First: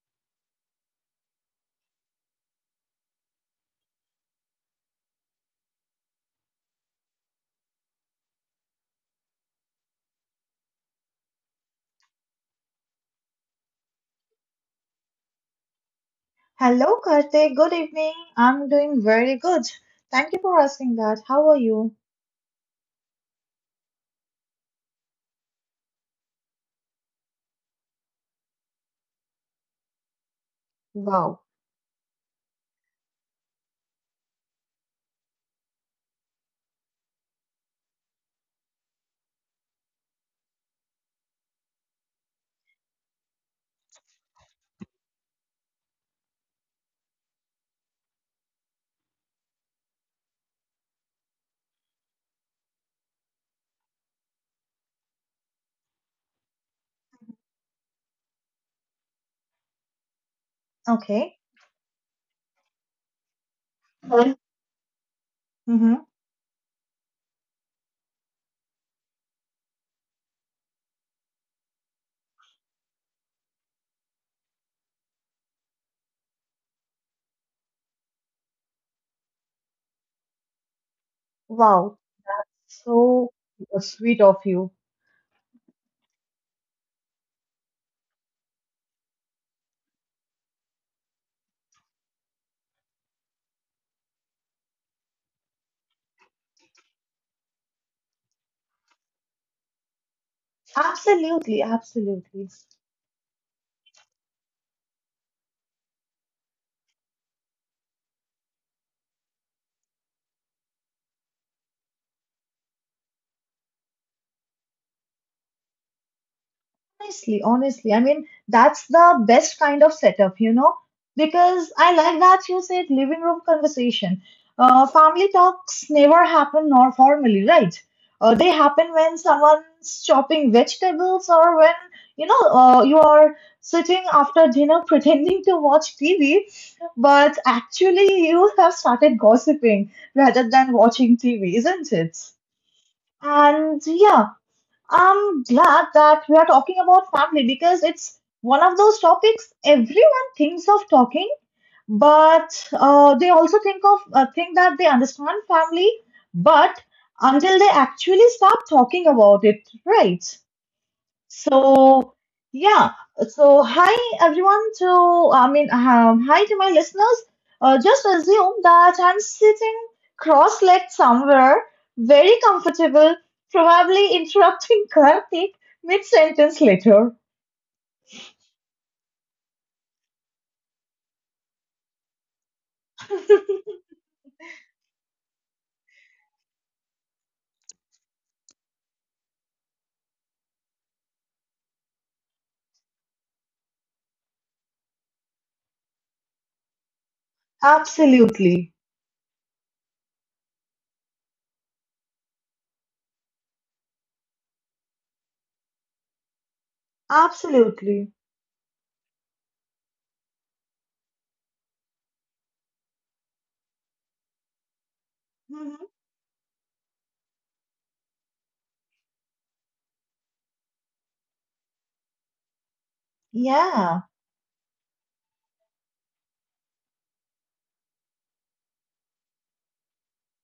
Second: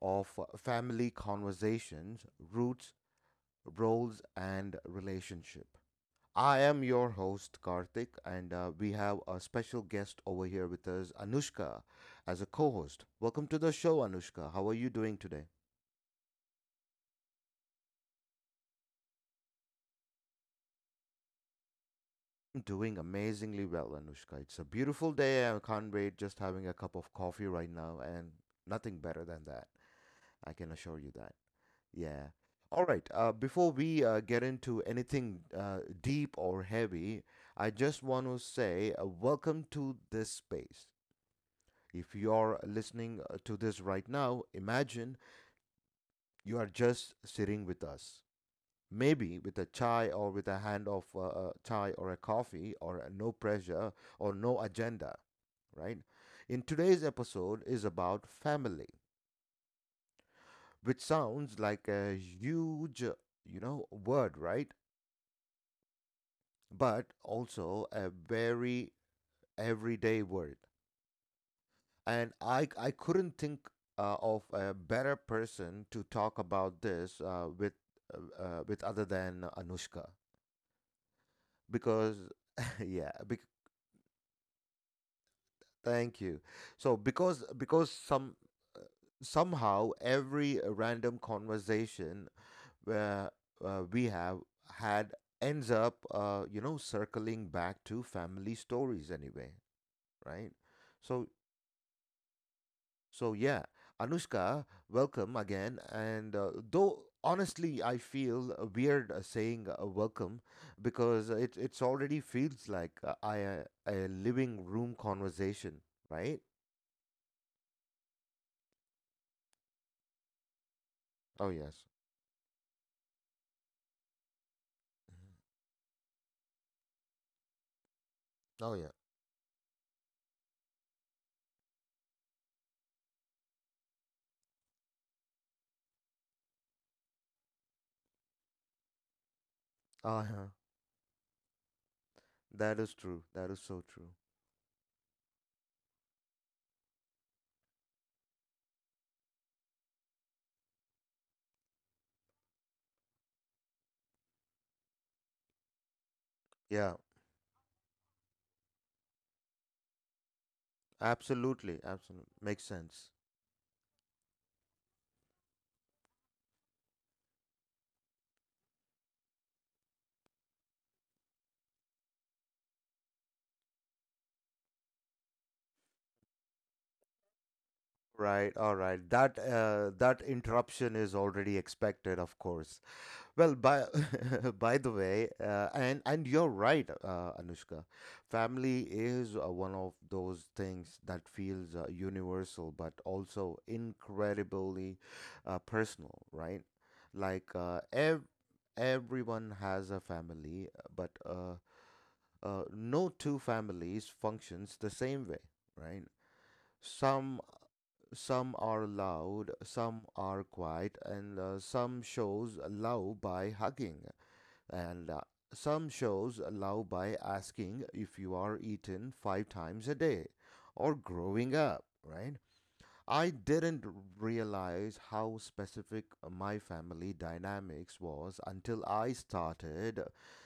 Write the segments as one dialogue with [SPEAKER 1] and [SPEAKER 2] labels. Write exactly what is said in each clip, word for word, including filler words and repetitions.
[SPEAKER 1] of uh, family conversations, roots, roles, and relationship. I am your host, Karthik, and uh, we have a special guest over here with us, Anushka, as a co host. Welcome to the show, Anushka. How are you doing today?
[SPEAKER 2] Hello, Karthik. Good evening. I'm doing very good. Thank you for asking that. How are you?
[SPEAKER 1] I'm doing amazingly well, Anushka. It's a beautiful day. I can't wait, just having a cup of coffee right now, and nothing better than that. I can assure you that.
[SPEAKER 2] Wow.
[SPEAKER 1] Yeah. All right. Uh, before we uh, get into anything uh, deep or heavy, I just want to say uh, welcome to this space. If you're listening uh, to this right now, imagine you are just sitting with us, maybe with a chai or with a hand of uh, a chai or a coffee, or a no pressure or no agenda, right? In today's episode is about family, which
[SPEAKER 2] Okay.
[SPEAKER 1] sounds like a huge, uh, you know, word, right?
[SPEAKER 2] Mm-hmm.
[SPEAKER 1] But also a very everyday word. And I, I couldn't think uh, of a better person to talk about this uh, with uh, uh, with other than Anushka
[SPEAKER 2] Wow.
[SPEAKER 1] because yeah,
[SPEAKER 2] So
[SPEAKER 1] bec
[SPEAKER 2] sweet of you.
[SPEAKER 1] thank you. So because because some somehow every random conversation where uh, we have had ends up uh, you know circling back to family stories anyway, right? So
[SPEAKER 2] Absolutely, absolutely.
[SPEAKER 1] So yeah, Anushka, welcome again. And uh, though honestly, I feel uh, weird uh, saying uh, welcome because it it's already feels like uh, I uh, a living room conversation, right?
[SPEAKER 2] Honestly, honestly, I mean, that's the best kind of setup, you know,
[SPEAKER 1] Oh,
[SPEAKER 2] because
[SPEAKER 1] yes.
[SPEAKER 2] I like that you said living room conversation. Uh, family
[SPEAKER 1] Mhm.
[SPEAKER 2] talks never happen nor formally, right? Uh, they
[SPEAKER 1] Oh, yeah.
[SPEAKER 2] happen when someone's chopping vegetables or when, you know, uh, you are sitting after dinner pretending to watch T V, but actually you have started gossiping
[SPEAKER 1] Uh-huh.
[SPEAKER 2] rather than watching T V, isn't it?
[SPEAKER 1] That is true. That is so
[SPEAKER 2] And
[SPEAKER 1] true.
[SPEAKER 2] yeah, I'm glad that we are talking about family because it's one of those topics everyone thinks of talking, but uh, they also think of uh, think that they understand family, but
[SPEAKER 1] Yeah,
[SPEAKER 2] until they actually start talking about it, right?
[SPEAKER 1] absolutely.
[SPEAKER 2] So,
[SPEAKER 1] Absolutely. Makes sense.
[SPEAKER 2] yeah. So, hi everyone. To I mean, um, hi to my listeners. Uh, just assume that I'm sitting cross-legged somewhere, very comfortable, probably interrupting Karthik mid-sentence later.
[SPEAKER 1] Right, all right. That uh that interruption is already expected, of course. Well, by by the way, uh, and and you're right, uh, Anushka. Family is uh, one of those things that feels uh, universal, but also incredibly uh, personal, right? Like uh, ev-
[SPEAKER 2] Absolutely,
[SPEAKER 1] everyone has a family, but uh, uh, no two families functions the same way, right? Some
[SPEAKER 2] absolutely.
[SPEAKER 1] some are loud, some are quiet, and uh, some shows love by hugging, and uh, some
[SPEAKER 2] Mhm.
[SPEAKER 1] shows allow by asking if you are eaten five times a day or growing up, right? I didn't
[SPEAKER 2] Yeah.
[SPEAKER 1] realize how specific my family dynamics was until I started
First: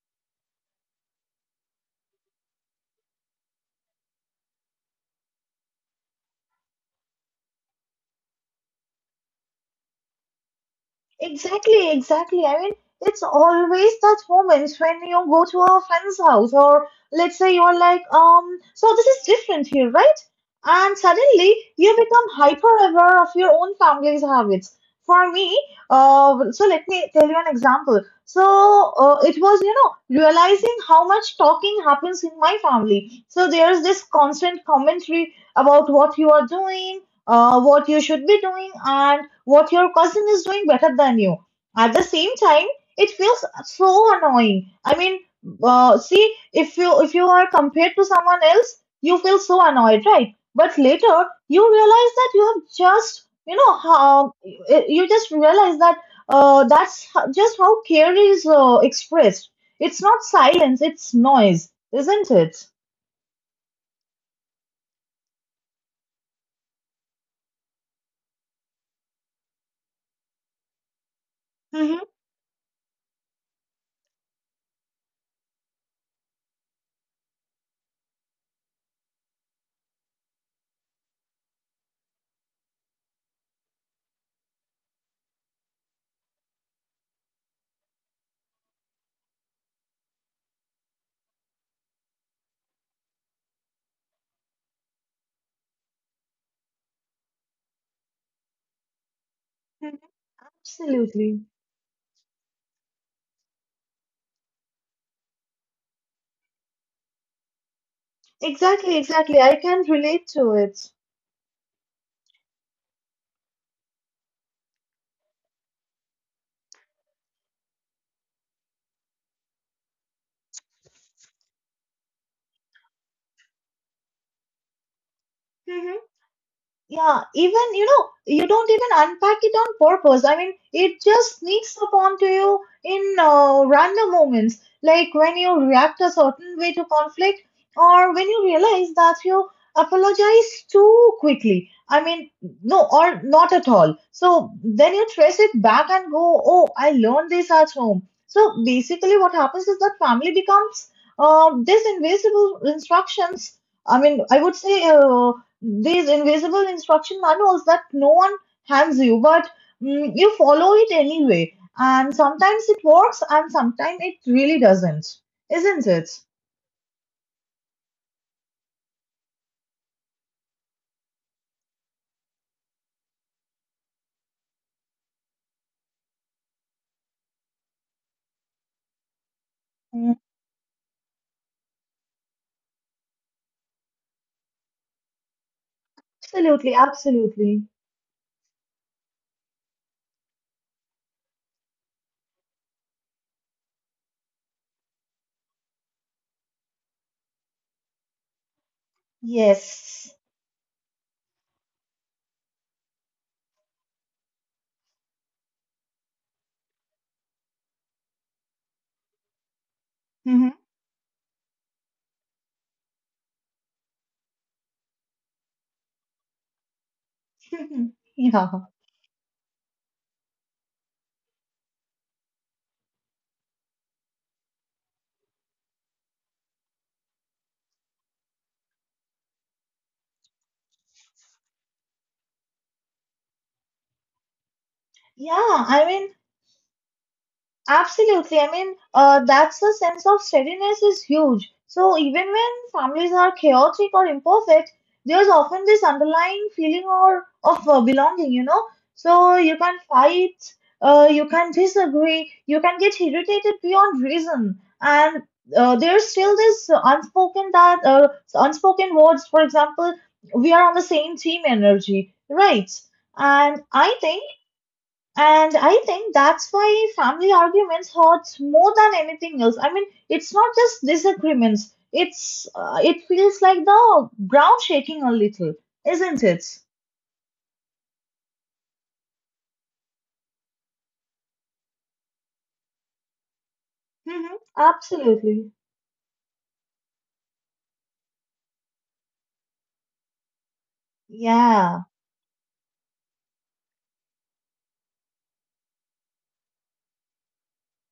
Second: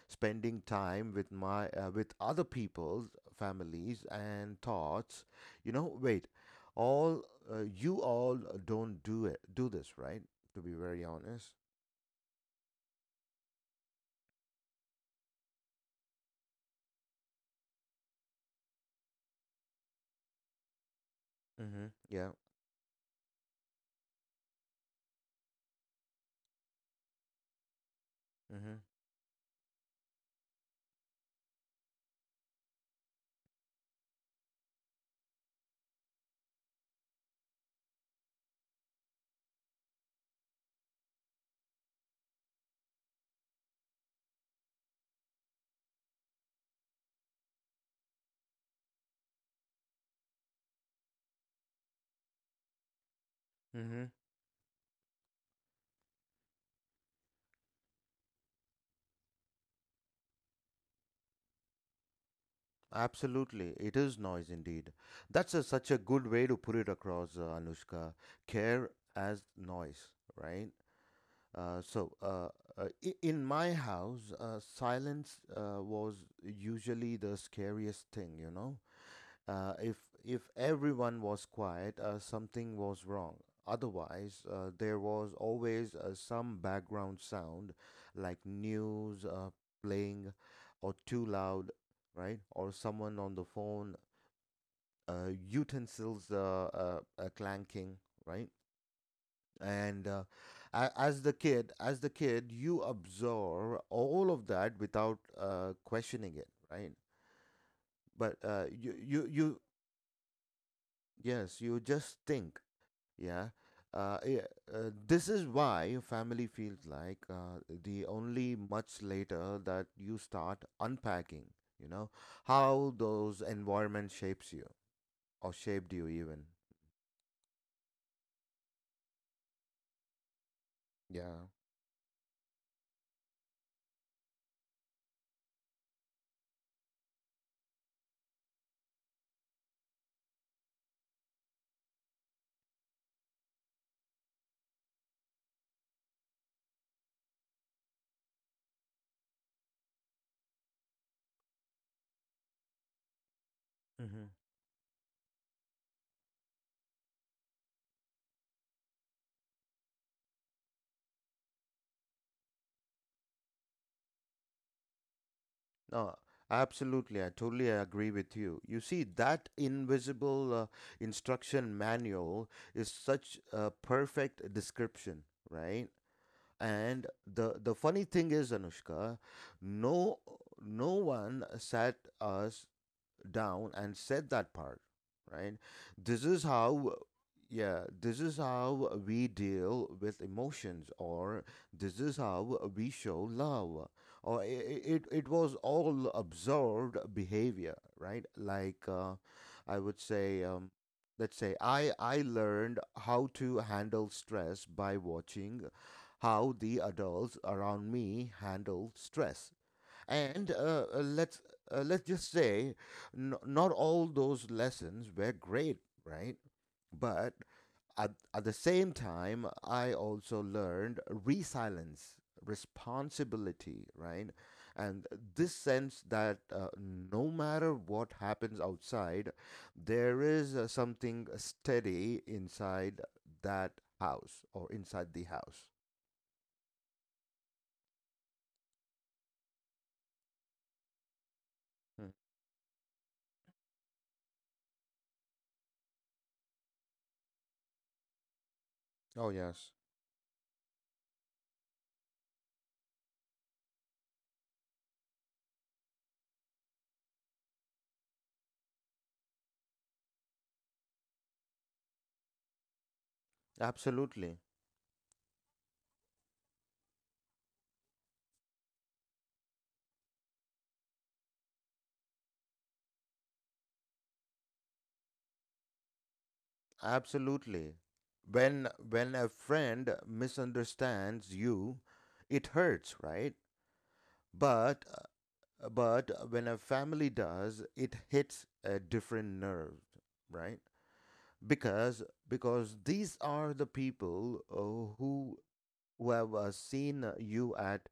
[SPEAKER 1] spending time with my uh, with other people's families and thoughts. You know, wait, all uh, you all don't do it do this, right? To be very honest.
[SPEAKER 2] Exactly, exactly. I mean, it's always that moments when you go to a friend's house, or let's say you're like, um, so this is different here, right? And suddenly
[SPEAKER 1] Mhm.
[SPEAKER 2] you become
[SPEAKER 1] Yeah.
[SPEAKER 2] hyper aware of your own family's habits. For me, uh, so let me tell you an example. So
[SPEAKER 1] Mhm.
[SPEAKER 2] uh, it was, you know, realizing how much talking happens in my family. So there's this constant commentary about what you are doing, uh, what you should be doing, and what your cousin is doing better than you. At the same time, it feels so annoying. I mean, uh, see, if you if you are compared to someone else, you feel so annoyed, right? But later, you realize that you have just you know
[SPEAKER 1] Mhm.
[SPEAKER 2] how you just realize that uh, that's ho- just how care is uh, expressed. It's not silence; it's noise, isn't it?
[SPEAKER 1] Absolutely, it is noise indeed. That's a, such a good way to put it across, uh, Anushka. Care as noise, right? Uh,
[SPEAKER 2] Mm-hmm.
[SPEAKER 1] so, uh, uh, I- in my house, uh, silence uh, was usually the scariest thing, you know? Uh, if if everyone was quiet, uh, something was wrong. Otherwise, uh, there was always uh, some background sound, like news uh, playing, or too loud, right? Or someone on the phone, uh, utensils uh, uh, uh, clanking, right? And uh, a- as the
[SPEAKER 2] Absolutely.
[SPEAKER 1] kid, as the kid, you absorb all of that without uh, questioning it, right? But uh, you,
[SPEAKER 2] Exactly,
[SPEAKER 1] you,
[SPEAKER 2] exactly. I
[SPEAKER 1] you,
[SPEAKER 2] can relate to it.
[SPEAKER 1] yes, you just think. Yeah. Uh, yeah, uh, this is why family feels like uh, the only much later that you start unpacking, you know, how those environment shapes you or shaped you even.
[SPEAKER 2] Yeah, even you know, you don't even unpack it on purpose. I mean, it just
[SPEAKER 1] Yeah.
[SPEAKER 2] sneaks up onto you in uh, random moments, like when you react a certain way to conflict, or when you realize that you apologize too quickly. I mean, no, or not at all. So then you trace it back and go, oh, I learned this at home. So basically, what happens is that family becomes uh, this invisible instructions. I mean,
[SPEAKER 1] Mm-hmm.
[SPEAKER 2] I would say uh, these invisible instruction manuals that no one hands you, but mm, you follow it anyway. And sometimes it works, and sometimes it really doesn't, isn't it?
[SPEAKER 1] No, absolutely. I totally agree with you. You see, that invisible uh, instruction manual is such a perfect description, right? And the the funny thing is, Anushka,
[SPEAKER 2] Mm,
[SPEAKER 1] no no one sat us down and said that part, right? this is
[SPEAKER 2] Absolutely,
[SPEAKER 1] how
[SPEAKER 2] absolutely.
[SPEAKER 1] Yeah, this is how we deal with emotions, or this is how we show love, or i- it it was all observed behavior, right? Like uh, i would
[SPEAKER 2] Yes.
[SPEAKER 1] say, um, let's say i i learned how to handle stress by watching how the adults around me handle stress. And
[SPEAKER 2] hmm
[SPEAKER 1] uh, uh, let's uh, let's just say, n- not all those lessons were great, right? But at, at the
[SPEAKER 2] yeah.
[SPEAKER 1] same time, I also learned resilience, responsibility, right? And this sense that uh, no matter what happens outside, there is uh, something steady inside that house, or inside the
[SPEAKER 2] Yeah,
[SPEAKER 1] house.
[SPEAKER 2] I mean, absolutely. I mean, uh, that's the sense of steadiness is huge. So
[SPEAKER 1] Hmm.
[SPEAKER 2] even when families are chaotic or imperfect, there's often this underlying feeling or of uh, belonging, you know.
[SPEAKER 1] Oh,
[SPEAKER 2] So you
[SPEAKER 1] yes.
[SPEAKER 2] can fight, uh, you can disagree, you can get irritated beyond reason, and uh, there's still this uh, unspoken that uh, unspoken words. For example, we are on the same team energy, right? And I think
[SPEAKER 1] Absolutely.
[SPEAKER 2] and I think that's why family arguments hurts more than anything else. I mean, it's not just disagreements. It's uh, it feels like the ground shaking a little, isn't it?
[SPEAKER 1] Absolutely. When when a friend misunderstands you, it hurts, right?
[SPEAKER 2] hmm
[SPEAKER 1] But
[SPEAKER 2] Absolutely.
[SPEAKER 1] uh, but when a family does, it hits a different nerve, right?
[SPEAKER 2] Yeah.
[SPEAKER 1] Because because these are the people uh, who who have uh, seen you at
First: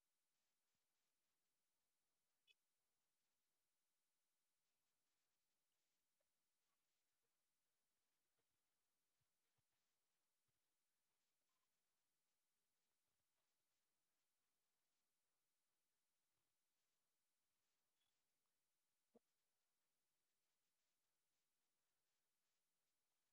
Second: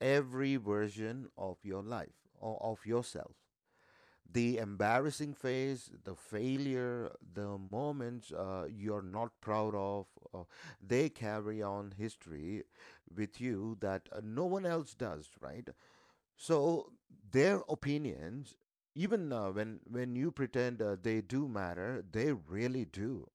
[SPEAKER 1] every version of your life, or of yourself: the embarrassing phase, the failure, the moments uh, you're not proud of. uh, they carry on history with you that uh, no one else does, right? So their opinions, even uh, when when you pretend, uh, they do matter, they really do.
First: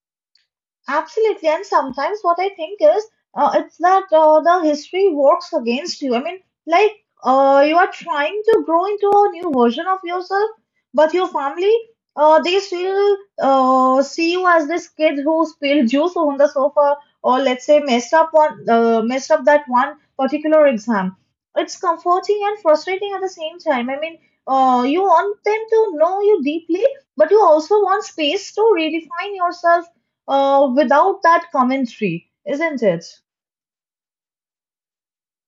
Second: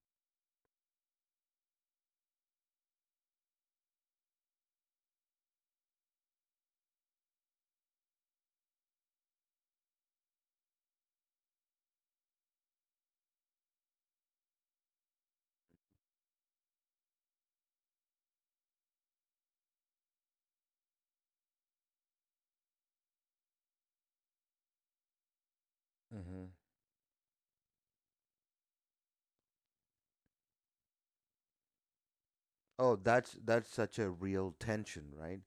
[SPEAKER 2] Absolutely, and sometimes what I think is uh, it's that uh, the history works against you. I mean, like uh, you are trying to grow into a new version of yourself, but your family uh, they still uh, see you as this kid who spilled juice on the sofa or let's say messed up one uh, messed up that one particular exam. It's comforting and frustrating at the same time. I mean, uh, you want them to know you
[SPEAKER 1] Hmm.
[SPEAKER 2] deeply, but you also want space to redefine yourself uh, without that commentary, isn't
[SPEAKER 1] Oh,
[SPEAKER 2] it?
[SPEAKER 1] that's that's such a real tension, right?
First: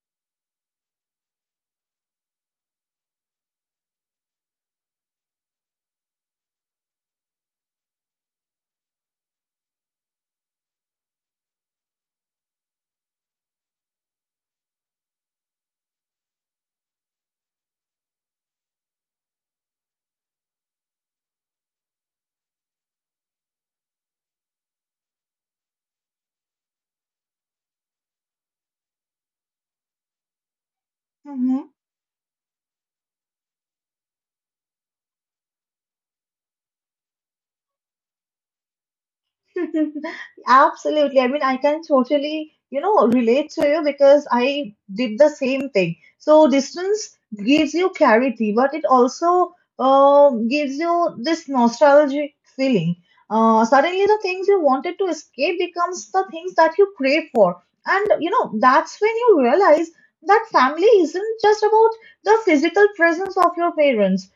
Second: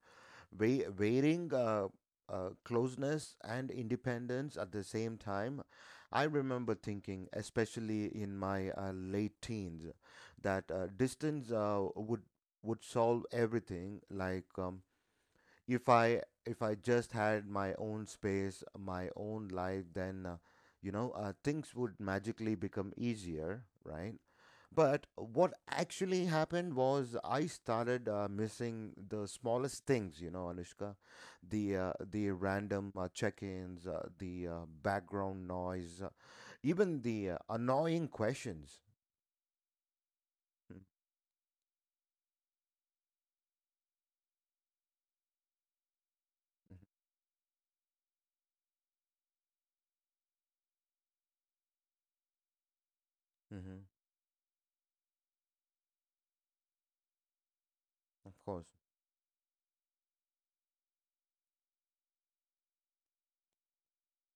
[SPEAKER 1] Wei wearing uh, uh, closeness and independence at the same time. I remember thinking, especially in my uh, late teens, that uh, distance uh, would would solve everything. Like um, if I if I just had my own space, my own life, then uh, you know uh, things would magically become easier, right? But what actually happened was I started uh, missing the smallest things, you know, Anushka,
[SPEAKER 2] Mhm.
[SPEAKER 1] the uh, the random uh, check-ins, uh, the uh, background noise, uh, even the uh, annoying questions. Mm-hmm.
[SPEAKER 2] Absolutely. I mean, I can totally, you know, relate to you because I did the same thing. So distance gives you clarity, but it also uh, gives you this nostalgic feeling. Uh,
[SPEAKER 1] Mm-hmm.
[SPEAKER 2] suddenly, the things you wanted to escape becomes the things that you crave for, and you
[SPEAKER 1] Of
[SPEAKER 2] know
[SPEAKER 1] course.
[SPEAKER 2] that's when you realize that family isn't just about the physical presence of your parents.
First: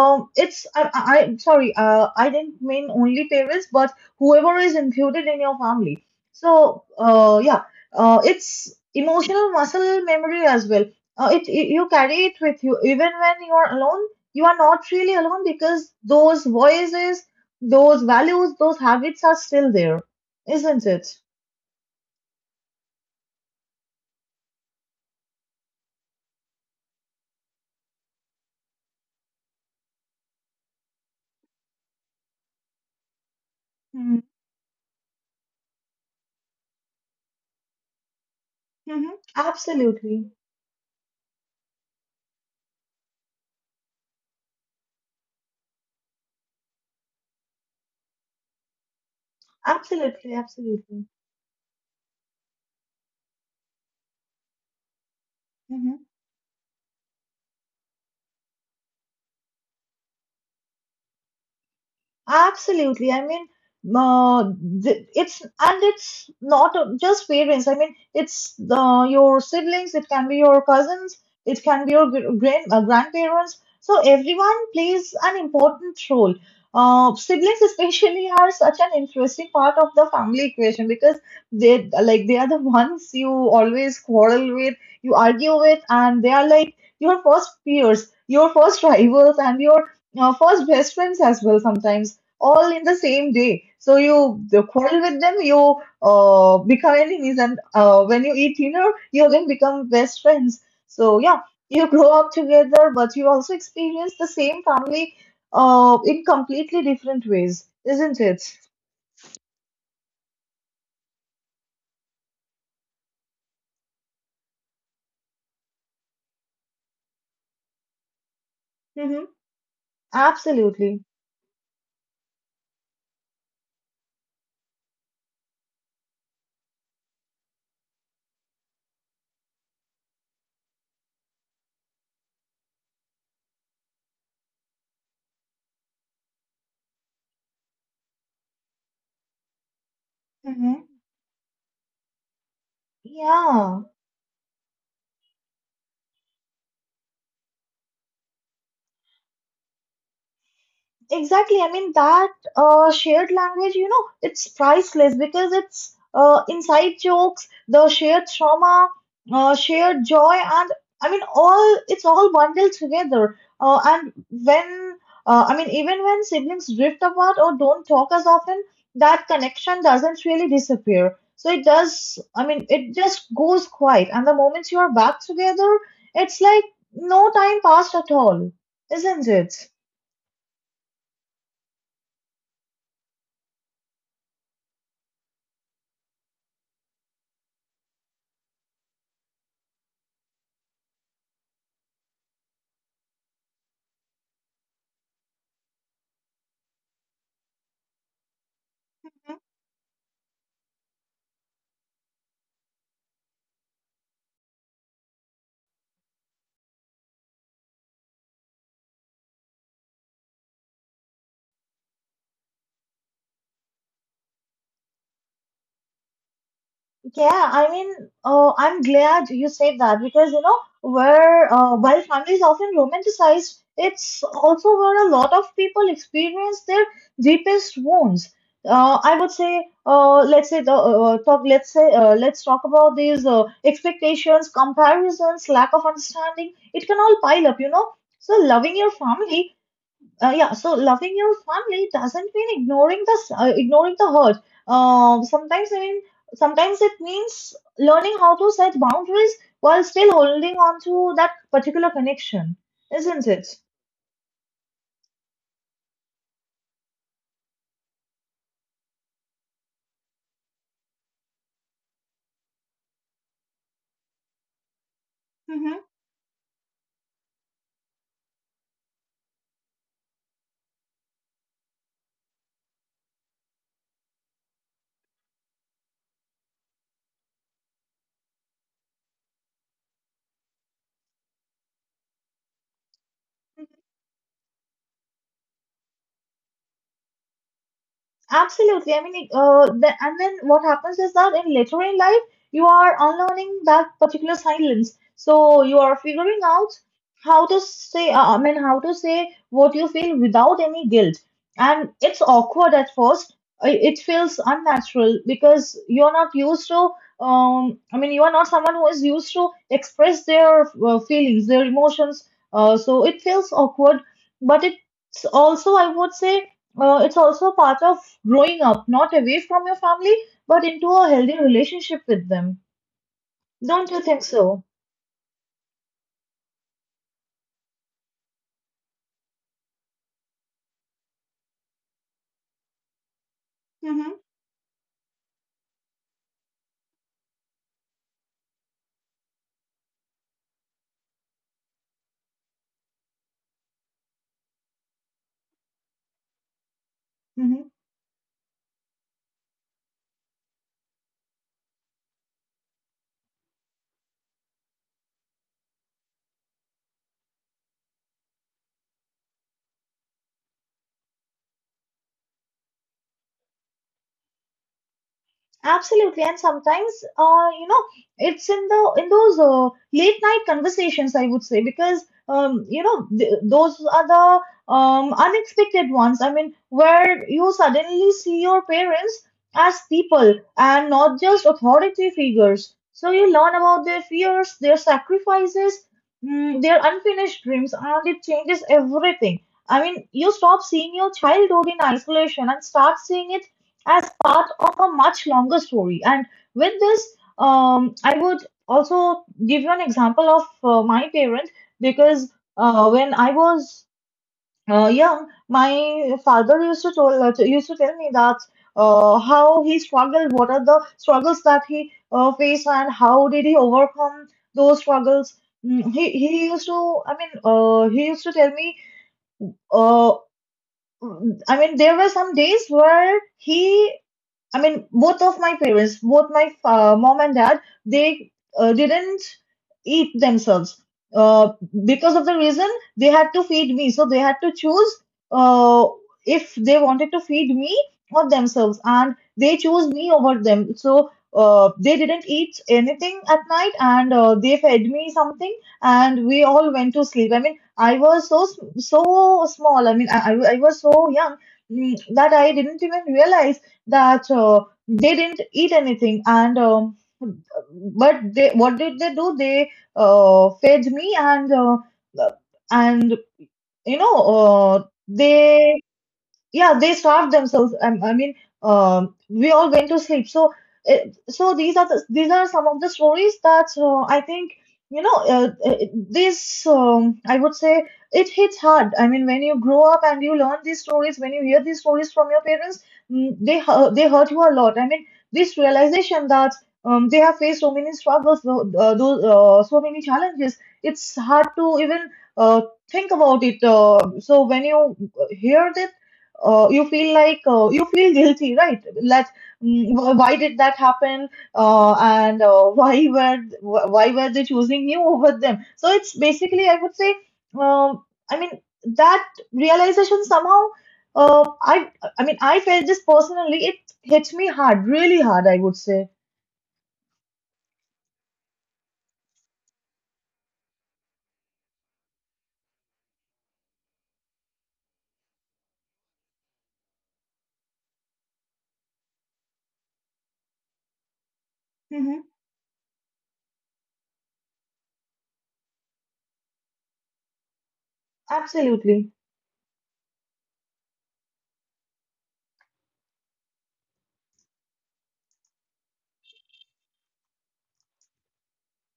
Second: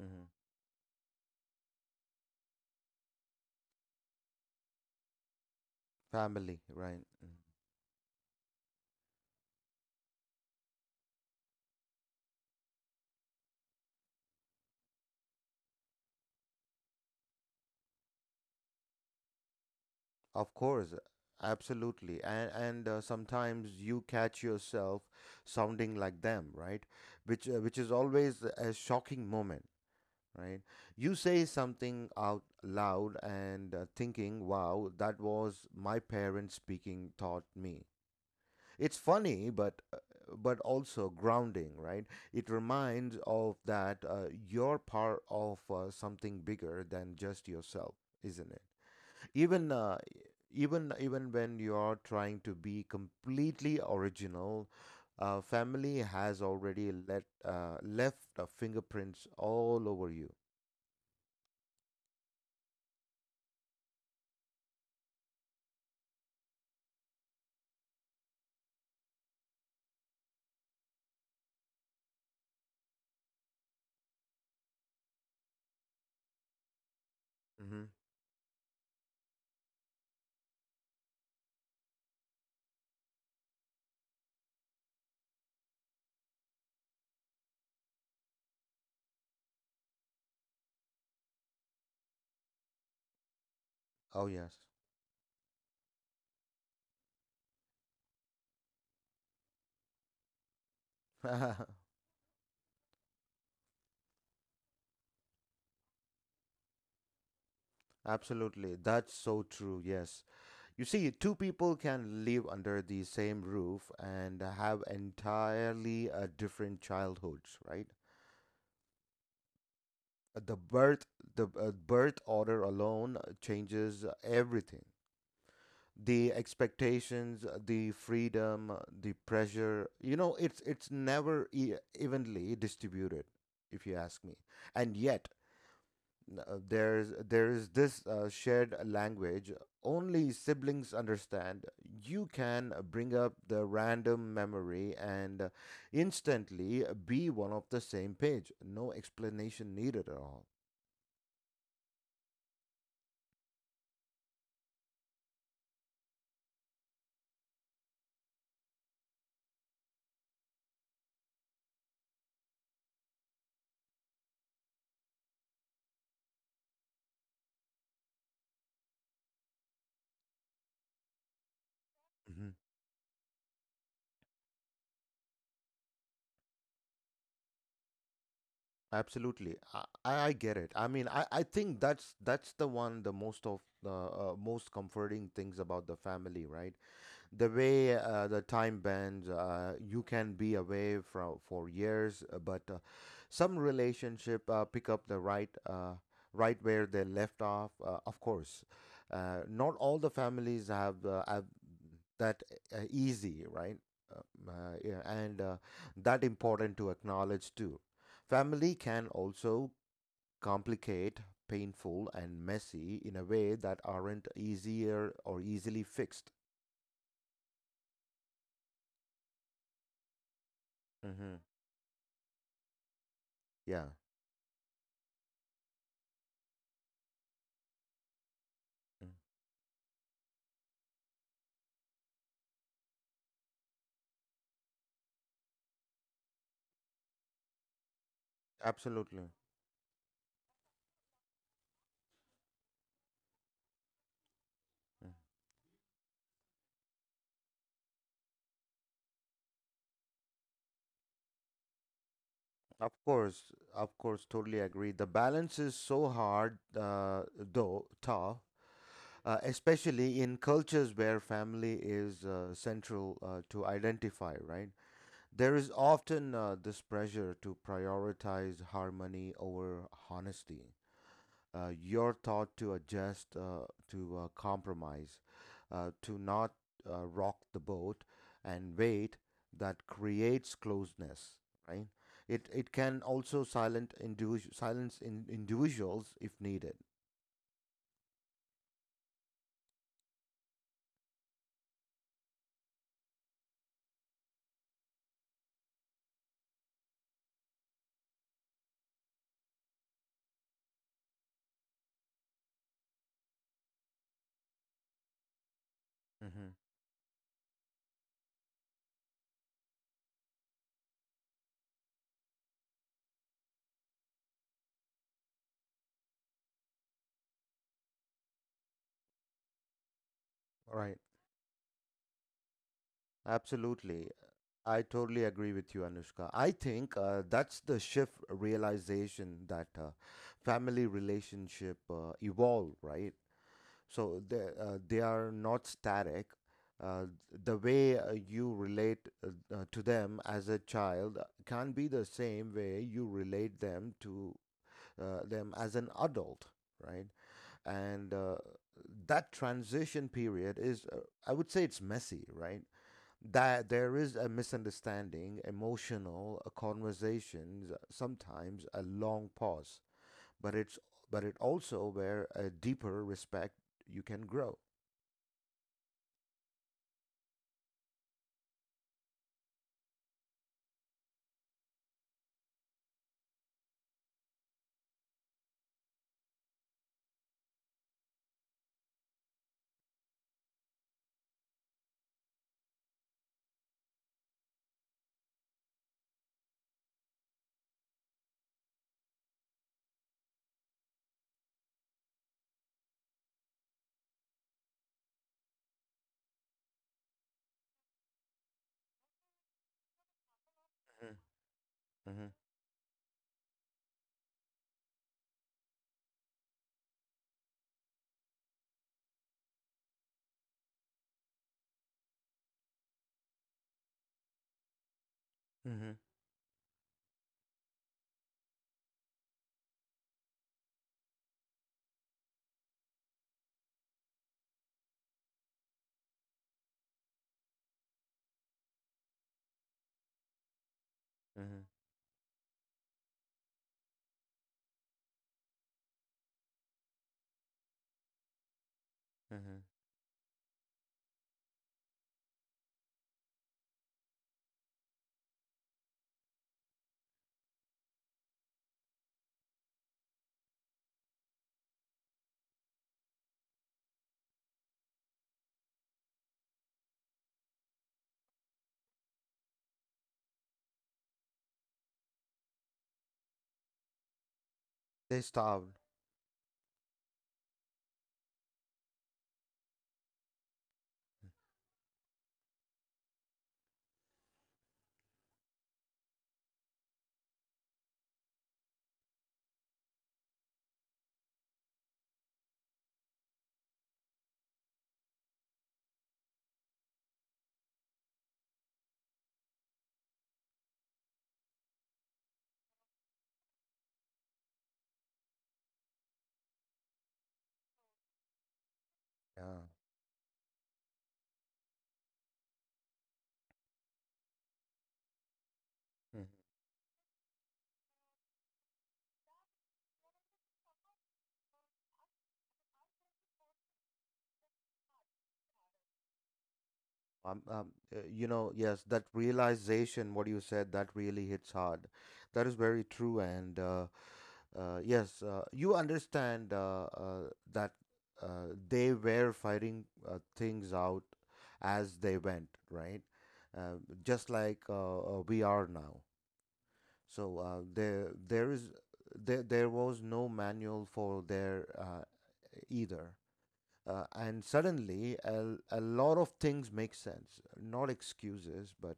[SPEAKER 1] Hmm.
[SPEAKER 2] it's I, I I- sorry, uh, I didn't mean only parents, but whoever is included in your family.
[SPEAKER 1] Family,
[SPEAKER 2] So,
[SPEAKER 1] right? Mhm.
[SPEAKER 2] uh, yeah, uh, it's emotional muscle memory as well. Uh, it, it You carry it with you even when you are alone. You are not really alone because those voices, those values, those habits are still there,
[SPEAKER 1] Of course,
[SPEAKER 2] isn't it?
[SPEAKER 1] absolutely. And and uh, sometimes you catch yourself sounding like them, right? Which uh, which is always a shocking moment. Right? You say something out loud and uh, thinking, wow, that was my parents speaking taught me. It's
[SPEAKER 2] Mm-hmm.
[SPEAKER 1] funny, but uh,
[SPEAKER 2] Absolutely,
[SPEAKER 1] but also grounding, right? It reminds of that uh, you're part of uh, something bigger than just yourself, isn't it? Even uh,
[SPEAKER 2] absolutely,
[SPEAKER 1] even
[SPEAKER 2] absolutely.
[SPEAKER 1] even when you're trying to be completely original, uh, family has already let uh, left uh, fingerprints all over you.
[SPEAKER 2] Absolutely. I mean, uh, th- it's and it's not uh, just parents. I mean, it's uh, your siblings. It can be your cousins. It can be your gr- grand uh, grandparents. So everyone plays an important role. Uh, siblings
[SPEAKER 1] Mm-hmm.
[SPEAKER 2] especially are such an interesting part of the family equation because they like they are the ones you always quarrel with, you argue with, and they are like your first peers, your first rivals, and your uh, first best friends as well sometimes all in the same day. So
[SPEAKER 1] Oh,
[SPEAKER 2] you
[SPEAKER 1] yes.
[SPEAKER 2] the quarrel with them, you uh, become enemies, and uh, when you eat dinner, you again become best friends. So yeah, you grow up together, but you also experience the same family uh, in completely different ways, isn't it?
[SPEAKER 1] Absolutely. That's so true. Yes. You see, two people can live under the same roof and have entirely uh, different childhoods, right?
[SPEAKER 2] Mm-hmm.
[SPEAKER 1] The
[SPEAKER 2] Absolutely.
[SPEAKER 1] birth the uh, birth order alone changes everything. The expectations, the freedom, the pressure, you know, it's it's never e evenly distributed, if you ask me. And yet, N- uh, There's there is this uh, shared language only
[SPEAKER 2] Mm-hmm.
[SPEAKER 1] siblings understand. You can uh, bring up the
[SPEAKER 2] Yeah.
[SPEAKER 1] random memory and uh, instantly be one of the same page. No explanation needed at all.
[SPEAKER 2] Exactly. I mean, that uh, shared language, you know, it's priceless because it's uh, inside jokes, the shared trauma, uh, shared joy, and I mean, all it's all bundled together. Uh, and when, uh, I mean, even when siblings drift apart or don't talk as often, that connection doesn't really disappear. So it does, I
[SPEAKER 1] Mhm.
[SPEAKER 2] mean, it just goes quiet. And the moment you are back together, it's like no time passed at all, isn't
[SPEAKER 1] Absolutely.
[SPEAKER 2] it?
[SPEAKER 1] I, I I get it. I mean, I, I think that's that's the one the most of the uh, most comforting things about the family, right? The way uh, the time bends, uh, you can be away from for years, uh, but uh, some relationship uh, pick up the right uh, right where they left off. Uh, of course, uh, not all the families have, uh, have that uh, easy, right? Uh, uh, yeah, and uh, that important to acknowledge too. Family can also complicate, painful, and messy in a way that aren't easier or easily fixed.
[SPEAKER 2] Yeah, I mean, uh, I'm glad you said that because you know,
[SPEAKER 1] Hmm.
[SPEAKER 2] where uh, while family is often romanticized,
[SPEAKER 1] Yeah.
[SPEAKER 2] it's also where a lot of people experience their deepest wounds. Uh,
[SPEAKER 1] Mm.
[SPEAKER 2] I would say, uh, let's say the uh, talk. Let's say, uh, let's talk about these uh, expectations, comparisons, lack of understanding. It can all pile up, you know. So loving your
[SPEAKER 1] Absolutely.
[SPEAKER 2] family uh, yeah, so loving your family doesn't mean ignoring the uh, ignoring the hurt.
[SPEAKER 1] Mm.
[SPEAKER 2] Um, sometimes I mean, Sometimes it means learning how to set boundaries while still holding on to that particular connection,
[SPEAKER 1] Of
[SPEAKER 2] isn't it?
[SPEAKER 1] course, of course, totally agree. The balance is so hard, uh, though, tough, uh, especially in cultures where family is uh, central uh, to identify, right? There is often uh, this pressure to prioritize harmony over honesty. Uh, your thought to adjust, uh, to uh, compromise, uh, to not uh, rock the boat, and wait that creates closeness, right? It, it can also silent individu- silence in individuals if needed.
[SPEAKER 2] Absolutely. I mean, uh, the, and then what happens is that in later in life, you are unlearning that particular silence. So you are figuring out how to say, uh, I mean, how to say what you feel without any guilt. And it's awkward at first. I- It feels unnatural because you're not
[SPEAKER 1] Mm-hmm.
[SPEAKER 2] used to, um, I mean, you are not someone who is used to express their uh, feelings, their emotions. Uh, so it feels awkward, but it it's also, I would say, uh, it's also part of growing up, not away from your family, but into
[SPEAKER 1] Right.
[SPEAKER 2] a healthy relationship with them. Don't you
[SPEAKER 1] Absolutely.
[SPEAKER 2] think so?
[SPEAKER 1] I totally agree with you, Anushka. I think uh, that's the shift realization that uh, family relationship uh, evolve, right?
[SPEAKER 2] Mm-hmm.
[SPEAKER 1] So they, uh, they are not static. Uh, the way uh, you relate uh, uh, to them as a child can be the same way you relate them to uh, them as an adult, right? And uh, that transition period is, uh, I would say, it's messy, right? That there is a misunderstanding, emotional uh, conversations, uh, sometimes a long pause, but it's but it also where a deeper respect you can grow.
[SPEAKER 2] Absolutely, and sometimes, uh, you know, it's in the in those uh, late night conversations, I would say, because um, you know, th- those are the um, unexpected ones. I mean, where you suddenly see your parents as people and not just authority figures. So you learn about their fears, their sacrifices, mm, their unfinished dreams, and it changes everything. I mean, you stop seeing your childhood in isolation and start seeing it as part of a much longer story. And with this, um, I would also give you an example of uh, my
[SPEAKER 1] Mhm,
[SPEAKER 2] parents because
[SPEAKER 1] mhm,
[SPEAKER 2] uh, when I was uh, young, my father used to tell uh, used to tell me that uh, how he struggled, what are the struggles that he uh, faced, and how did he overcome those struggles. Mm,
[SPEAKER 1] mhm,
[SPEAKER 2] He he used to, I mean, uh, he used to tell me uh, I mean, there were some days where he I mean, both of my parents, both my uh, mom and dad, they uh, didn't eat themselves. Uh,
[SPEAKER 1] mhm,
[SPEAKER 2] because of the reason, they had to feed me. So they had to choose uh, if they wanted to feed me or themselves. And they
[SPEAKER 1] mhm.
[SPEAKER 2] chose me over them. So uh, they didn't eat anything at night and uh, they fed me something and we all went to sleep. I mean, I was so, s- so small. I mean, I, I I was so young mm, that I didn't even realize that uh, they didn't eat anything. And um, But they, what did they do? They uh, fed me. And uh, and you know uh,
[SPEAKER 1] They starved.
[SPEAKER 2] they yeah they starve themselves. um, I mean, um, we all went to sleep. so uh, so these are the, these are some of the stories that uh, I think, you know uh, uh, this um, I would say, it hits hard. I mean, when you grow up and you learn these stories, when you hear these stories from your parents, mm, they hu- they hurt you a lot. I mean, this realization that um, they have faced so many struggles, tho- uh, those uh, so many challenges, it's hard to even uh, think about it. Uh, so when you uh, hear the uh, you feel like, uh, you feel guilty, right? Like,
[SPEAKER 1] Yeah.
[SPEAKER 2] mm, wh- why did that happen? Uh, and uh, Why were wh- why were they choosing you over them? So it's
[SPEAKER 1] Mhm.
[SPEAKER 2] basically, I would say, um, I mean, that realization somehow, uh, I I mean, I felt this personally. It hit me hard, really hard, I would say.
[SPEAKER 1] Um, um, uh, you know, yes, that realization, what you said, that really hits hard. That is very true. And uh, uh, yes, uh, you understand uh, uh, that uh, they were fighting uh, things out as they
[SPEAKER 2] Mm-hmm.
[SPEAKER 1] went, right? Uh, just like uh, uh, we are now. So uh, there, there is,
[SPEAKER 2] Absolutely.
[SPEAKER 1] there, there was no manual for their uh, either. Uh, and suddenly, a, a lot of things make sense. Not excuses, but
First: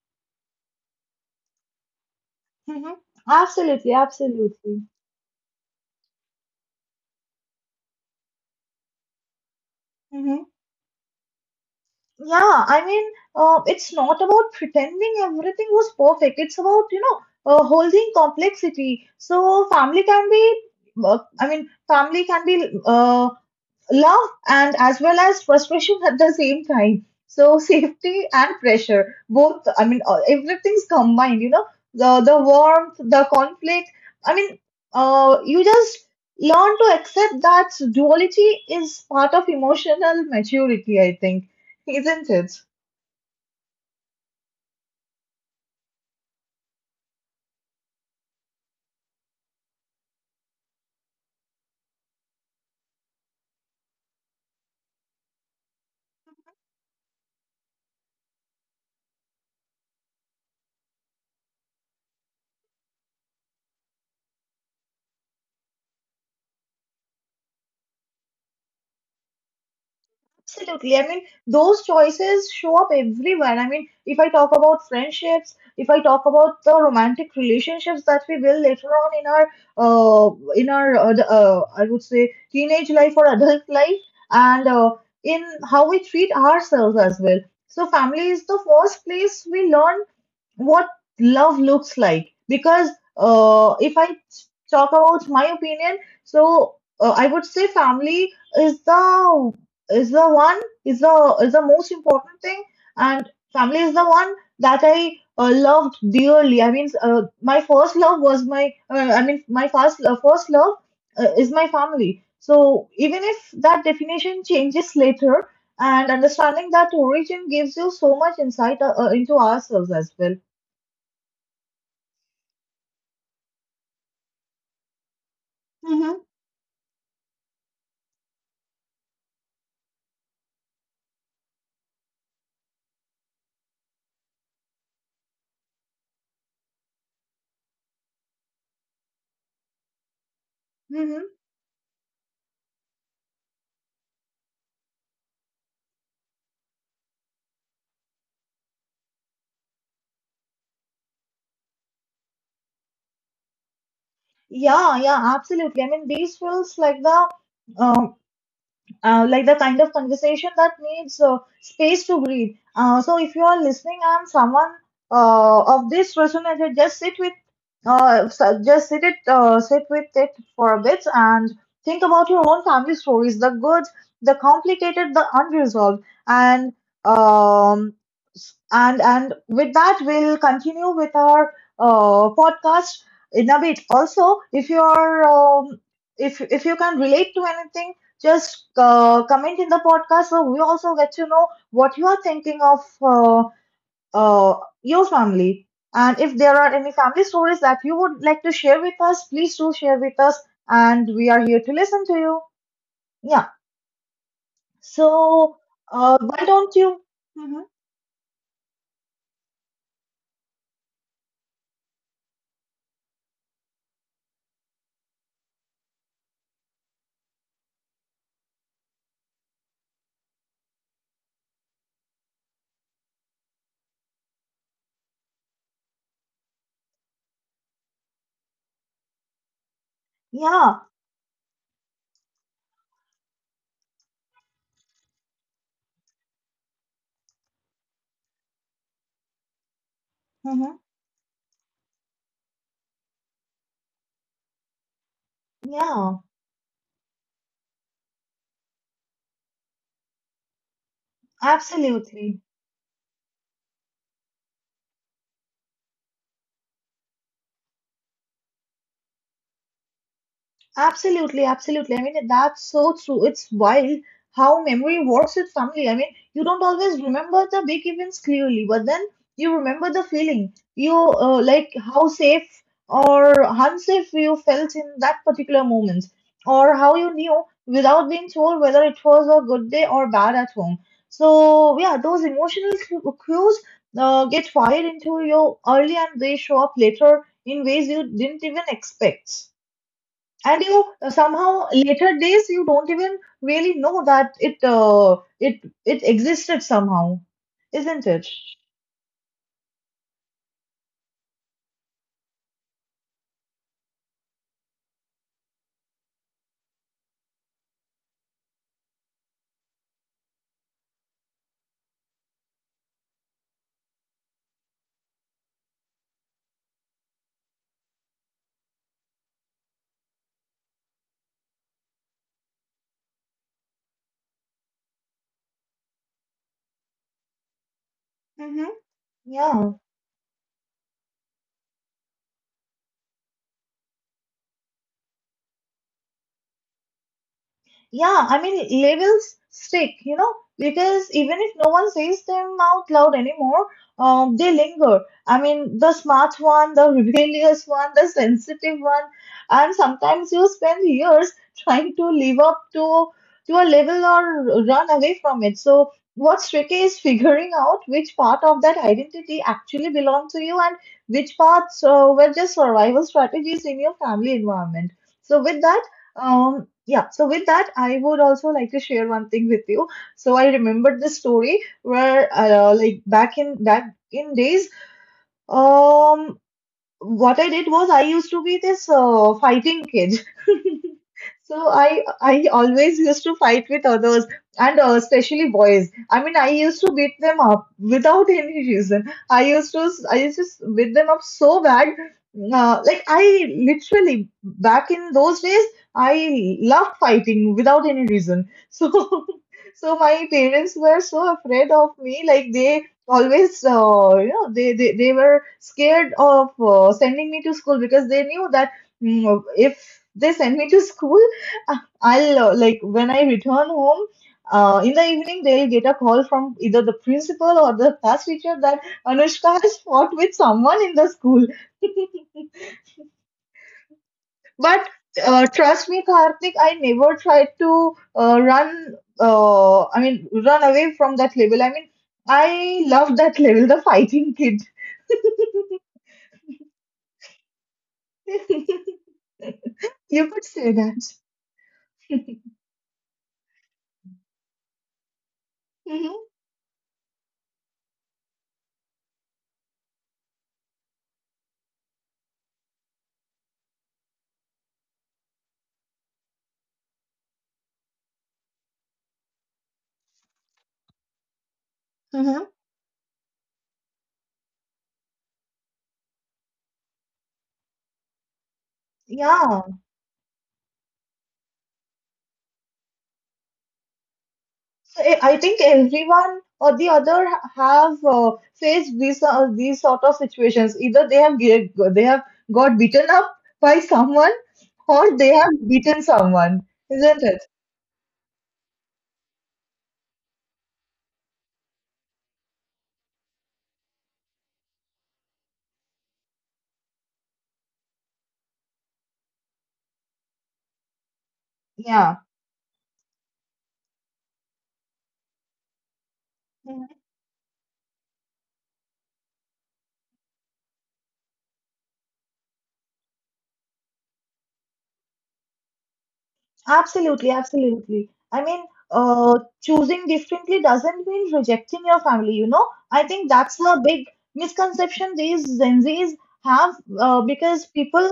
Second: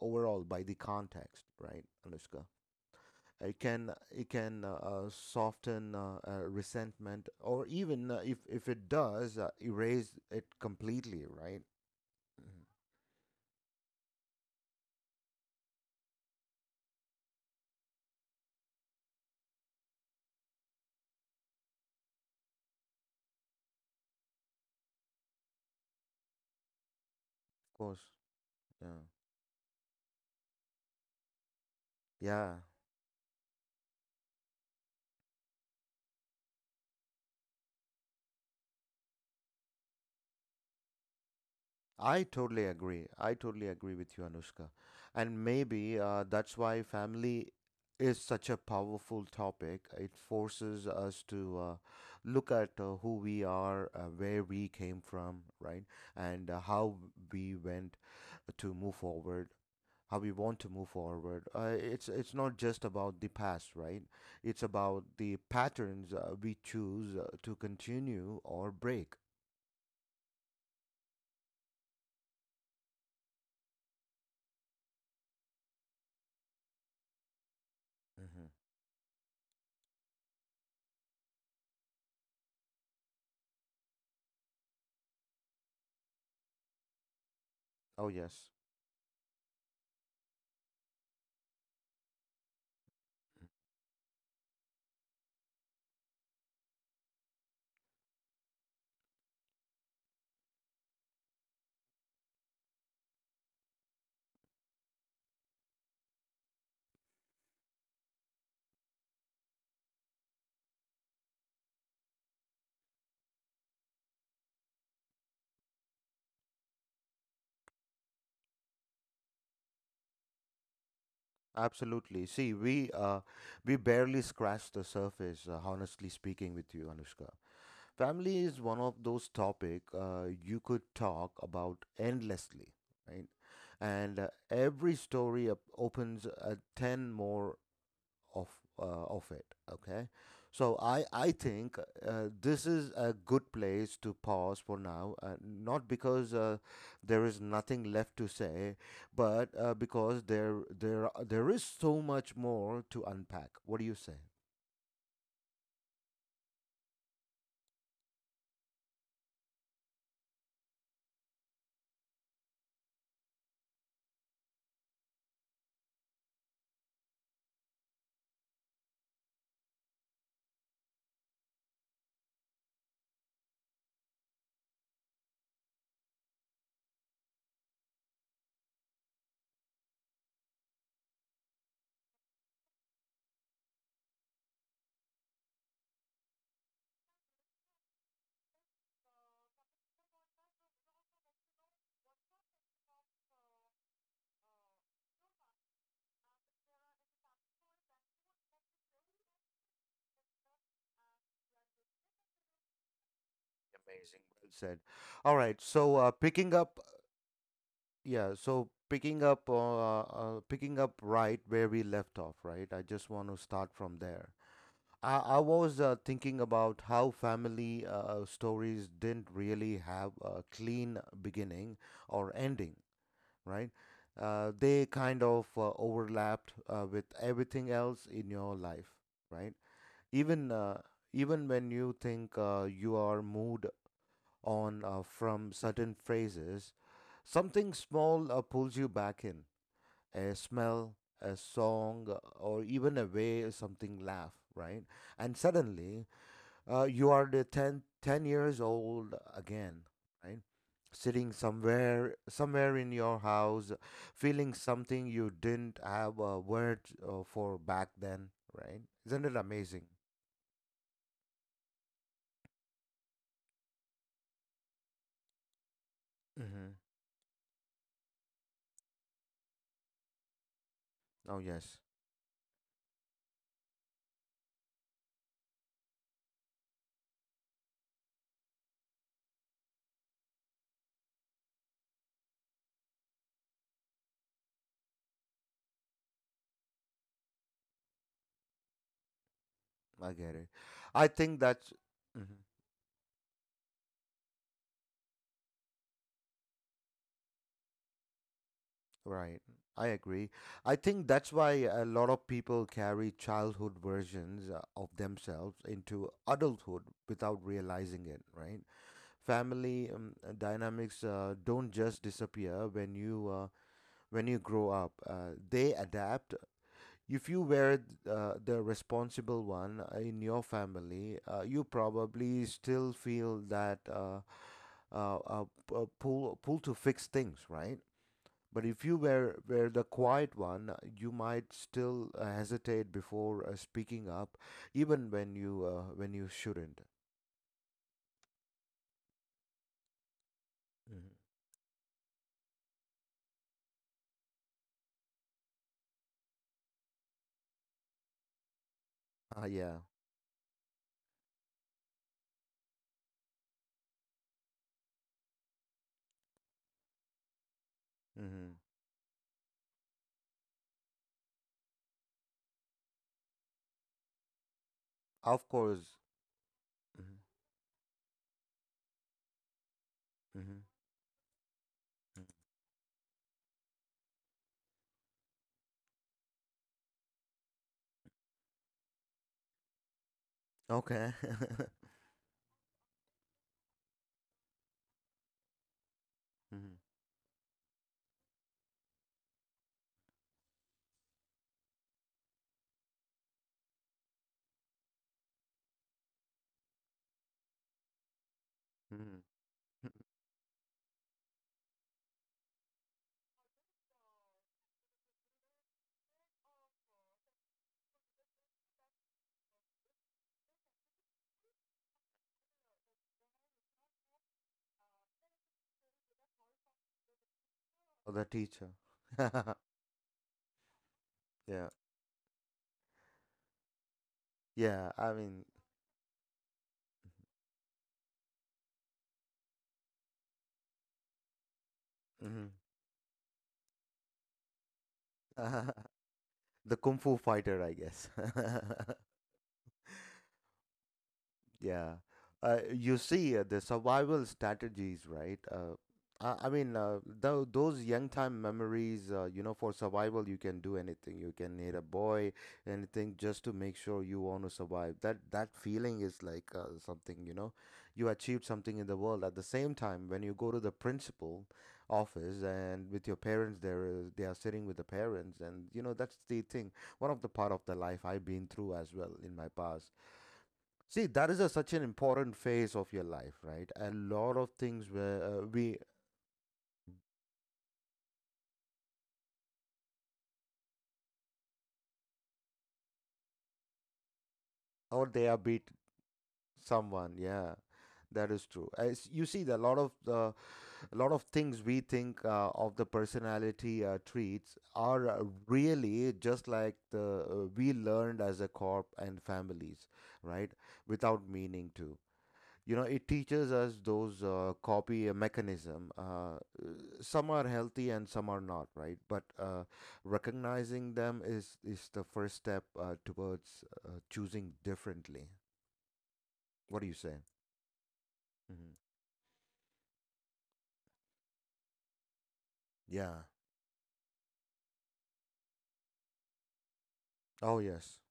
[SPEAKER 1] overall by the context, right, Anushka?
[SPEAKER 2] Mm-hmm.
[SPEAKER 1] It
[SPEAKER 2] Absolutely,
[SPEAKER 1] can it can uh,
[SPEAKER 2] absolutely.
[SPEAKER 1] uh, soften uh, uh, resentment, or even uh, if if it does, uh, erase it completely, right? Mhm.
[SPEAKER 2] Yeah, I mean, uh, it's not about pretending everything was perfect. It's about, you know, uh, holding complexity. So family can be, uh, I mean, family can be uh, love and as well as frustration at the same time. So
[SPEAKER 1] Of course,
[SPEAKER 2] safety and
[SPEAKER 1] yeah,
[SPEAKER 2] pressure, both. I mean, uh, everything's combined. You know, the the
[SPEAKER 1] yeah.
[SPEAKER 2] warmth, the conflict. I mean, uh, you just learn to accept that duality is part of emotional maturity, I think,
[SPEAKER 1] I
[SPEAKER 2] isn't it?
[SPEAKER 1] totally agree. I totally agree with you, Anushka. And maybe uh, that's why family is such a powerful topic. It forces us to uh, look at uh, who we are, uh, where we came from, right? And uh, how we went to move forward. How we want to move forward. Uh, it's it's not just about the past, right? It's about the patterns uh, we choose uh, to continue or break.
[SPEAKER 2] Absolutely. I mean, those choices show up everywhere. I mean, if I talk about friendships, if I talk about the romantic relationships that we
[SPEAKER 1] Hmm.
[SPEAKER 2] build later on in our, uh, in our, uh, the- uh, I would say, teenage life or adult life, and uh, in how we treat ourselves as well. So,
[SPEAKER 1] Oh
[SPEAKER 2] family is
[SPEAKER 1] yes.
[SPEAKER 2] the first place we learn what love looks like. Because uh, if I talk about my opinion, so uh, I would say family is the, is the one is the, is the most important thing. And family is the one that I uh, loved dearly. I mean, uh, my first love was my, uh, i mean my first, uh, first love uh, is my family. So even if that definition changes later, and understanding that origin gives you so much insight uh, uh, into ourselves as well.
[SPEAKER 1] Absolutely. See, we uh, we barely scratched the surface, uh, honestly
[SPEAKER 2] Mm-hmm,
[SPEAKER 1] speaking with you, Anushka. Family is one of those topic uh, you could talk about endlessly, right? And uh, every story op- opens uh, ten more of uh, of it. Okay, so i i
[SPEAKER 2] mm-hmm.
[SPEAKER 1] think uh, this is a good place to pause for now, uh, not because uh, there is nothing left to say, but uh, because there there there is so much more to unpack. What do you say?
[SPEAKER 2] Yeah, yeah, absolutely. I mean, these feels like the um, uh, like the kind of conversation that needs uh, space to breathe. Uh, so if you are listening and someone uh, of this resonated, just sit with, uh, so- just sit it, uh, sit with it for a bit and think about your own family stories, the good, the complicated, the unresolved, and um, s- and and with that, we'll continue with our uh, podcast in a bit. Also, if you are um, if if you can relate to anything, just uh, comment in the podcast so we also get to know what you are thinking of uh, uh, your family. And if there are any family stories that you would like to share with us, please do share with us. And we are here to listen to you. Yeah.
[SPEAKER 1] Amazing. Well said. All
[SPEAKER 2] So,
[SPEAKER 1] right, so uh,
[SPEAKER 2] uh, why
[SPEAKER 1] picking
[SPEAKER 2] don't
[SPEAKER 1] up.
[SPEAKER 2] you? Mhm.
[SPEAKER 1] Yeah, so picking up uh, uh, picking up right where we left off, right? I just want to start from there. I, I was uh, thinking about how family uh, stories didn't really have a clean beginning or ending, right? Uh, they kind of uh, overlapped uh, with everything else in your life, right? Even uh,
[SPEAKER 2] Yeah.
[SPEAKER 1] Even when you think uh, you are moved on uh, from certain phrases, something small uh, pulls you back in. A
[SPEAKER 2] Hmm.
[SPEAKER 1] smell, a song, or even a way something laugh, right? And suddenly,
[SPEAKER 2] Yeah.
[SPEAKER 1] uh, you are the ten ten years old again, right? Sitting somewhere,
[SPEAKER 2] Absolutely.
[SPEAKER 1] somewhere in your house, feeling something you didn't have a word uh, for back then, right? Isn't it amazing?
[SPEAKER 2] Absolutely, absolutely. I mean, that's so true. It's wild how memory works with family. I mean, you don't
[SPEAKER 1] Hmm.
[SPEAKER 2] always remember the big events clearly, but then you remember the feeling. You,
[SPEAKER 1] Oh
[SPEAKER 2] uh, like
[SPEAKER 1] yes,
[SPEAKER 2] how safe or unsafe you felt in that particular moment, or how you knew without being told whether it was a good day or bad at home. So, yeah, those emotional cu- cues uh, get fired into you early and they show up later in ways you didn't even expect.
[SPEAKER 1] I get it.
[SPEAKER 2] And you uh,
[SPEAKER 1] I think
[SPEAKER 2] somehow
[SPEAKER 1] that's,
[SPEAKER 2] later
[SPEAKER 1] mhm,
[SPEAKER 2] days you don't even really know that it uh, it it existed somehow, isn't it?
[SPEAKER 1] right. I agree. I think that's why a lot of people carry childhood versions uh, of themselves into adulthood without realizing it, right? Family um, uh, dynamics uh, don't just disappear when you uh, when you grow up. Uh, they adapt. If you were uh, the responsible one in your family, uh, you probably still feel that uh, uh, uh, p- uh, pull pull to fix things, right? But
[SPEAKER 2] Mm-hmm.
[SPEAKER 1] if you were were
[SPEAKER 2] Yeah.
[SPEAKER 1] the quiet one, uh, you might still uh, hesitate before uh, speaking up, even when you uh, when you shouldn't.
[SPEAKER 2] Yeah, I mean, labels stick, you know, because
[SPEAKER 1] Mhm.
[SPEAKER 2] even if no one says them out loud anymore, um, they linger. I mean, the smart one, the rebellious one, the sensitive one,
[SPEAKER 1] Ah,
[SPEAKER 2] and
[SPEAKER 1] yeah.
[SPEAKER 2] sometimes you spend years trying to live up to to a level or run away from it. So what's tricky is figuring out which part
[SPEAKER 1] Mm-hmm.
[SPEAKER 2] of that identity actually belonged to you and which parts uh, were just survival strategies in your family environment. So
[SPEAKER 1] Of
[SPEAKER 2] with that.
[SPEAKER 1] course.
[SPEAKER 2] Um, yeah, so with that, I would also like to share one thing with you. So I
[SPEAKER 1] Mhm.
[SPEAKER 2] remembered this story where, uh, like back in back in days, um, what I did was I used to be this uh, fighting kid.
[SPEAKER 1] Okay.
[SPEAKER 2] So I I always used to fight with others, and uh, especially boys. I mean, I
[SPEAKER 1] Mhm.
[SPEAKER 2] used to beat them up without any reason. I used to I used to beat them up so bad. Uh, like, I literally, back in those days, I loved fighting without any reason. So
[SPEAKER 1] Mhm.
[SPEAKER 2] so my parents were so afraid of me. Like, they always, uh, you know, they, they they were scared of uh, sending me to school because they knew that, mm, if they send me to school, uh, I'll, uh, like, when I return home uh, in the evening, they'll get a call from either the principal or the
[SPEAKER 1] Or
[SPEAKER 2] class
[SPEAKER 1] the
[SPEAKER 2] teacher
[SPEAKER 1] teacher.
[SPEAKER 2] that Anushka has fought with someone in the school.
[SPEAKER 1] Yeah.
[SPEAKER 2] But
[SPEAKER 1] Yeah. I
[SPEAKER 2] uh,
[SPEAKER 1] mean,
[SPEAKER 2] trust me, Karthik, I never tried to uh, run, uh, i mean run away from that label. I mean,
[SPEAKER 1] mhm.
[SPEAKER 2] I love that label, the fighting kid.
[SPEAKER 1] The kung fu fighter, I guess.
[SPEAKER 2] You could say that.
[SPEAKER 1] Yeah. Uh, you see, uh, the survival strategies, right? Uh,
[SPEAKER 2] Hmm.
[SPEAKER 1] I, I mean, uh, tho- those young time memories, uh, you know, for survival, you can do anything. You can hit a boy, anything, just to make sure you want to survive. That that feeling is like uh, something, you know, you achieved something in the world. At the same time, when you go to the principal office
[SPEAKER 2] Hmm.
[SPEAKER 1] and with your parents, there is they are sitting with the parents, and you know, that's the thing. One of the part of the life I've been through as well in my
[SPEAKER 2] Yeah.
[SPEAKER 1] past. See, that is a, such an important phase of your life, right? A lot of things
[SPEAKER 2] So I
[SPEAKER 1] where
[SPEAKER 2] I
[SPEAKER 1] uh,
[SPEAKER 2] think
[SPEAKER 1] we
[SPEAKER 2] everyone or the other have uh, faced these, uh, these sort of situations. Either they have get, they have got beaten up by someone,
[SPEAKER 1] or
[SPEAKER 2] or
[SPEAKER 1] they
[SPEAKER 2] they
[SPEAKER 1] are
[SPEAKER 2] have
[SPEAKER 1] beat
[SPEAKER 2] beaten someone,
[SPEAKER 1] someone.
[SPEAKER 2] isn't it?
[SPEAKER 1] Yeah, that is true. As you see, the lot of the a lot of things we think uh, of the personality uh, traits are uh, really just like the uh, we learned as a corp and families, right? Without meaning to.
[SPEAKER 2] Yeah.
[SPEAKER 1] You know, it teaches us those uh, copy mechanism. Uh, some are healthy and some are not, right? But uh, recognizing them is is the first step uh, towards uh, choosing differently. What do you say?
[SPEAKER 2] Absolutely, absolutely. I mean,
[SPEAKER 1] Hmm.
[SPEAKER 2] uh, choosing differently doesn't mean rejecting your family, you know? I
[SPEAKER 1] Yeah.
[SPEAKER 2] think that's a big misconception these Gen Zs have, uh,
[SPEAKER 1] Oh
[SPEAKER 2] because
[SPEAKER 1] yes.
[SPEAKER 2] people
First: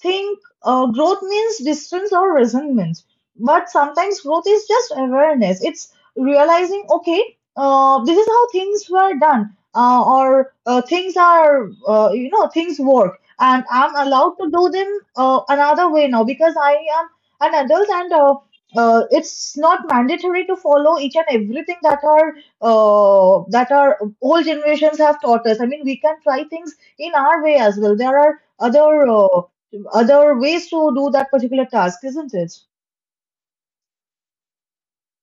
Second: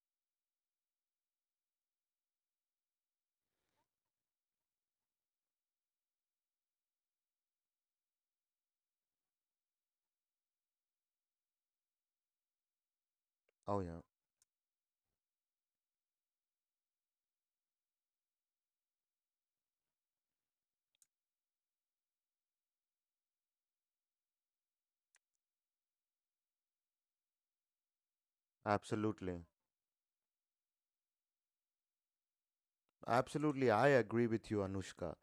[SPEAKER 2] think uh, growth means distance or resentment. But sometimes growth is just awareness. It's realizing, okay, uh, this is how things were done, uh, or uh, things are, uh, you know, things work. And
[SPEAKER 1] Oh
[SPEAKER 2] I'm
[SPEAKER 1] yeah.
[SPEAKER 2] allowed to do them uh, another way now because I am an adult. And uh, uh, It's not mandatory to follow each and everything that our, uh, that our old generations have taught us. I mean, we can try things in our way as well. There are other, uh,
[SPEAKER 1] Absolutely.
[SPEAKER 2] other ways to do that particular task, isn't it?
[SPEAKER 1] Absolutely. I agree with you, Anushka.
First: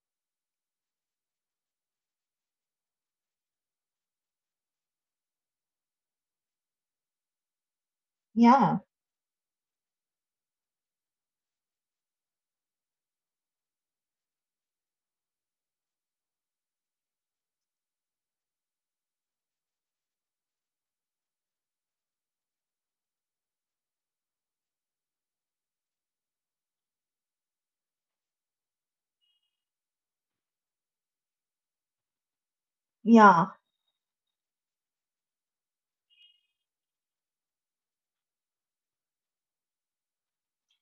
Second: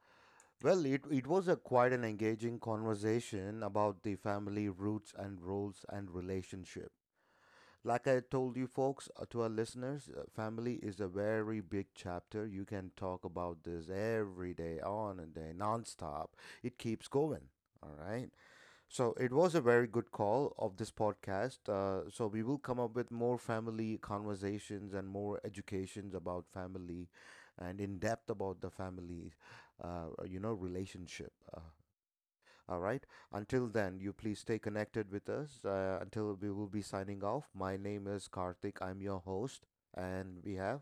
[SPEAKER 1] Well, it it was a quite an engaging conversation about the family roots and roles and relationship. Like I told you
[SPEAKER 2] Yeah.
[SPEAKER 1] folks, uh, to our listeners, uh, family is a very big chapter. You can talk about this every day, on and day, nonstop. It keeps going. All right. So it was a very good call of this podcast. Uh, so we will come up with more family conversations and more educations about family and in depth about the family, uh, you know, relationship. Uh, all right.
[SPEAKER 2] Yeah.
[SPEAKER 1] Until then, you please stay connected with us uh, until we will be signing off. My name is Karthik. I'm your host. And we have.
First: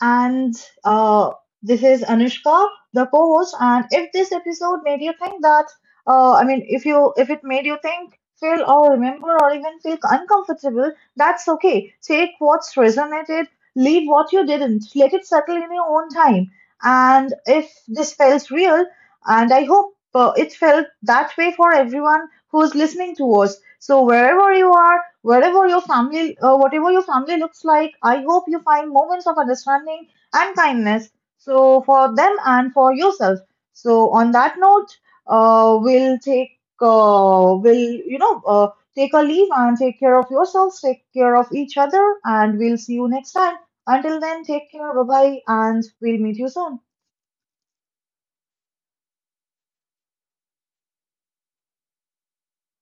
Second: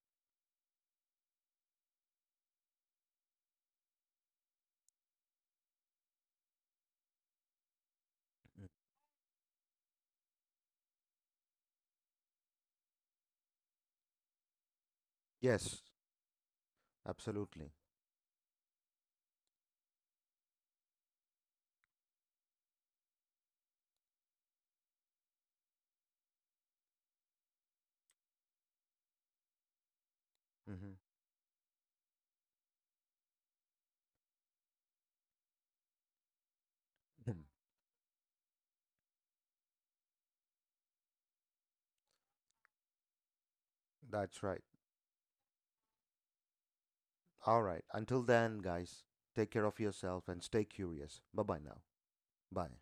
[SPEAKER 2] And uh, this is Anushka, the co-host. And if this episode made you think that, uh, I mean, if you, if it made you think, feel,
[SPEAKER 1] Mm.
[SPEAKER 2] or remember, or even feel uncomfortable, that's okay. Take what's resonated, leave what you didn't, let it settle in
[SPEAKER 1] Yes,
[SPEAKER 2] your own time. And if
[SPEAKER 1] absolutely.
[SPEAKER 2] this felt real, and I hope uh, it felt that way for everyone who's listening to us. So wherever you are, wherever your family, uh, whatever your family looks like, I hope you find moments of understanding and
[SPEAKER 1] Hmm.
[SPEAKER 2] kindness. So for them and for yourself. So on that note, uh, we'll take, uh, we'll, you know, uh, take a leave and take care of yourselves, take care of each other, and we'll see you next time. Until then,
[SPEAKER 1] That's right.
[SPEAKER 2] take care. Bye bye, and we'll meet you soon.
[SPEAKER 1] All right. Until then, guys, take care of yourself and stay curious. Bye bye now. Bye.